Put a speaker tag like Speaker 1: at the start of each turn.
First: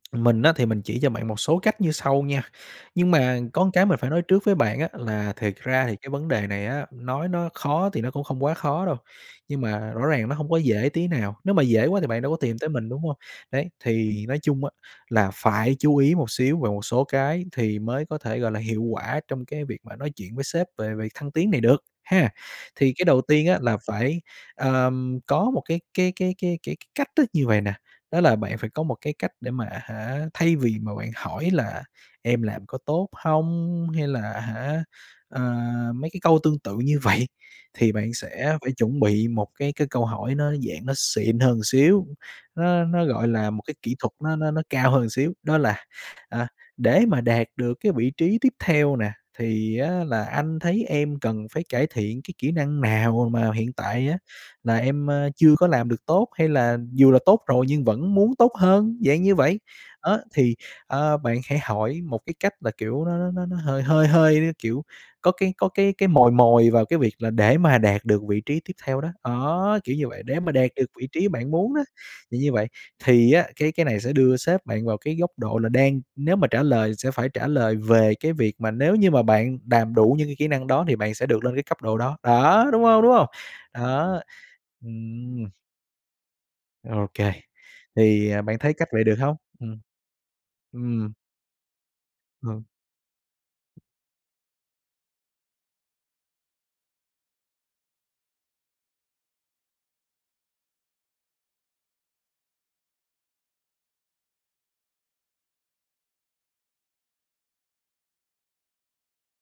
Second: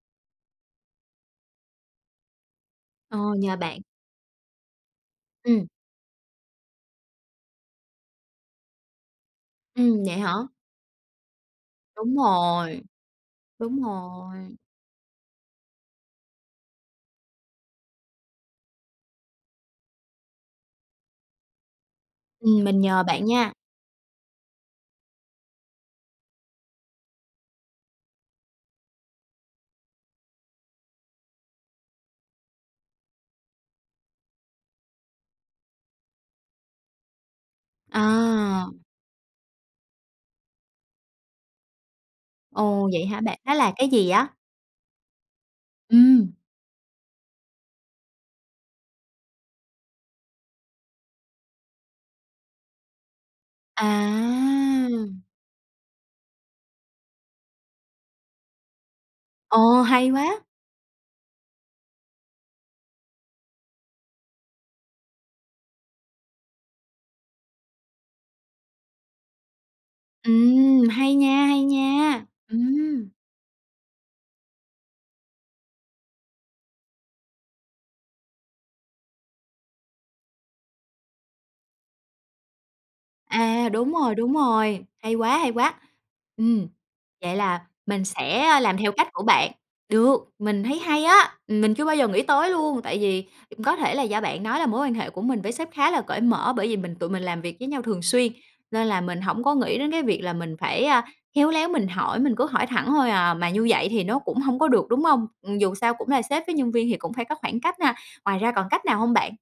Speaker 1: Mình á thì mình chỉ cho bạn một số cách như sau nha. Nhưng
Speaker 2: Ờ,
Speaker 1: mà
Speaker 2: nhờ
Speaker 1: có một
Speaker 2: bạn.
Speaker 1: cái mình phải nói trước với bạn á, là thiệt
Speaker 2: Ừm.
Speaker 1: ra thì cái vấn đề này á, nói nó khó thì nó cũng không quá khó đâu, nhưng mà
Speaker 2: Ừm,
Speaker 1: rõ
Speaker 2: vậy
Speaker 1: ràng là
Speaker 2: hả?
Speaker 1: nó hông có dễ tí nào, nếu mà dễ quá thì
Speaker 2: Đúng
Speaker 1: bạn đâu có tìm tới
Speaker 2: rồi,
Speaker 1: mình, đúng hông? Đấy,
Speaker 2: đúng
Speaker 1: thì nói
Speaker 2: rồi.
Speaker 1: chung á là phải chú ý một xíu về một số cái thì mới có thể, gọi là, hiệu quả trong cái việc mà nói chuyện với sếp về việc thăng tiến này được, ha.
Speaker 2: Ừm. Mình
Speaker 1: Thì
Speaker 2: nhờ
Speaker 1: cái đầu
Speaker 2: bạn
Speaker 1: tiên
Speaker 2: nha.
Speaker 1: á là phải, àm, có một cái cái cái cái cái cái cách thức như vầy nè, đó là bạn phải có một cái cách để mà à hả, thay vì mà bạn hỏi là "Em làm có tốt hông?" Hay là à hả, ờ, mấy cái câu tương tự như vậy, thì bạn sẽ
Speaker 2: À.
Speaker 1: phải chuẩn bị một cái cái câu hỏi nó, dạng, nó xịn hơn một xíu, nó
Speaker 2: Ồ, vậy
Speaker 1: nó,
Speaker 2: hả
Speaker 1: gọi
Speaker 2: bạn?
Speaker 1: là,
Speaker 2: Nó
Speaker 1: một
Speaker 2: là
Speaker 1: cái
Speaker 2: cái
Speaker 1: kỹ
Speaker 2: gì
Speaker 1: thuật
Speaker 2: á?
Speaker 1: nó nó nó cao hơn một xíu, đó là
Speaker 2: Ừm.
Speaker 1: "À, để mà đạt được cái vị trí tiếp theo nè, thì á là anh thấy em cần phải cải thiện cái kỹ năng nào m mà hiện tại á là em,
Speaker 2: À!
Speaker 1: ơ, chưa có làm được tốt?" Hay là "Dù là tốt rồi nhưng vẫn muốn tốt hơn?" Dạng như vậy.
Speaker 2: Ồ, hay
Speaker 1: Đó,
Speaker 2: quá!
Speaker 1: thì, ờ, bạn hãy hỏi một cái cách là, kiểu, nó nó nó nó hơi hơi hơi, kiểu, có cái có cái cái mồi mồi vào cái việc là để mà đạt được vị trí tiếp theo đó, đó, kiểu như vậy, để mà đạt
Speaker 2: Ừm,
Speaker 1: được vị
Speaker 2: hay
Speaker 1: trí
Speaker 2: nha,
Speaker 1: bạn
Speaker 2: hay
Speaker 1: muốn á.
Speaker 2: nha,
Speaker 1: Thì như vậy,
Speaker 2: ừm.
Speaker 1: thì á cái cái này sẽ đưa sếp bạn vào cái góc độ là đang nếu mà trả lời sẽ phải trả lời về cái việc mà nếu như mà bạn đàm đủ những cái kỹ năng đó thì bạn sẽ được lên cái cấp độ đó. Đó, đúng hông, đúng hông?
Speaker 2: À, đúng rồi,
Speaker 1: Đó,
Speaker 2: đúng rồi, hay quá,
Speaker 1: ừm.
Speaker 2: hay quá. Ừm,
Speaker 1: Ô kê,
Speaker 2: vậy là mình
Speaker 1: thì,
Speaker 2: sẽ,
Speaker 1: à, bạn
Speaker 2: a,
Speaker 1: thấy
Speaker 2: làm
Speaker 1: cách
Speaker 2: theo
Speaker 1: vậy
Speaker 2: cách
Speaker 1: được
Speaker 2: của
Speaker 1: hông?
Speaker 2: bạn.
Speaker 1: Ừm.
Speaker 2: Được, mình thấy hay
Speaker 1: Ừm.
Speaker 2: á, mình chưa bao giờ nghĩ tới
Speaker 1: Ờ.
Speaker 2: luôn, tại vì cũng có thể là do bạn nói là mối quan hệ của mình với sếp khá là cởi mở, bởi vì mình tụi mình làm việc với nhau thường xuyên nên là mình hổng có nghĩ đến cái việc là mình phải, à, khéo léo mình hỏi, mình cứ hỏi thẳng thôi à, mà như vậy thì nó cũng hông có được, đúng hông? Ừm, dù sao cũng là sếp với nhân viên thì cũng phải có khoảng cách ha? Ngoài ra còn cách nào hông bạn?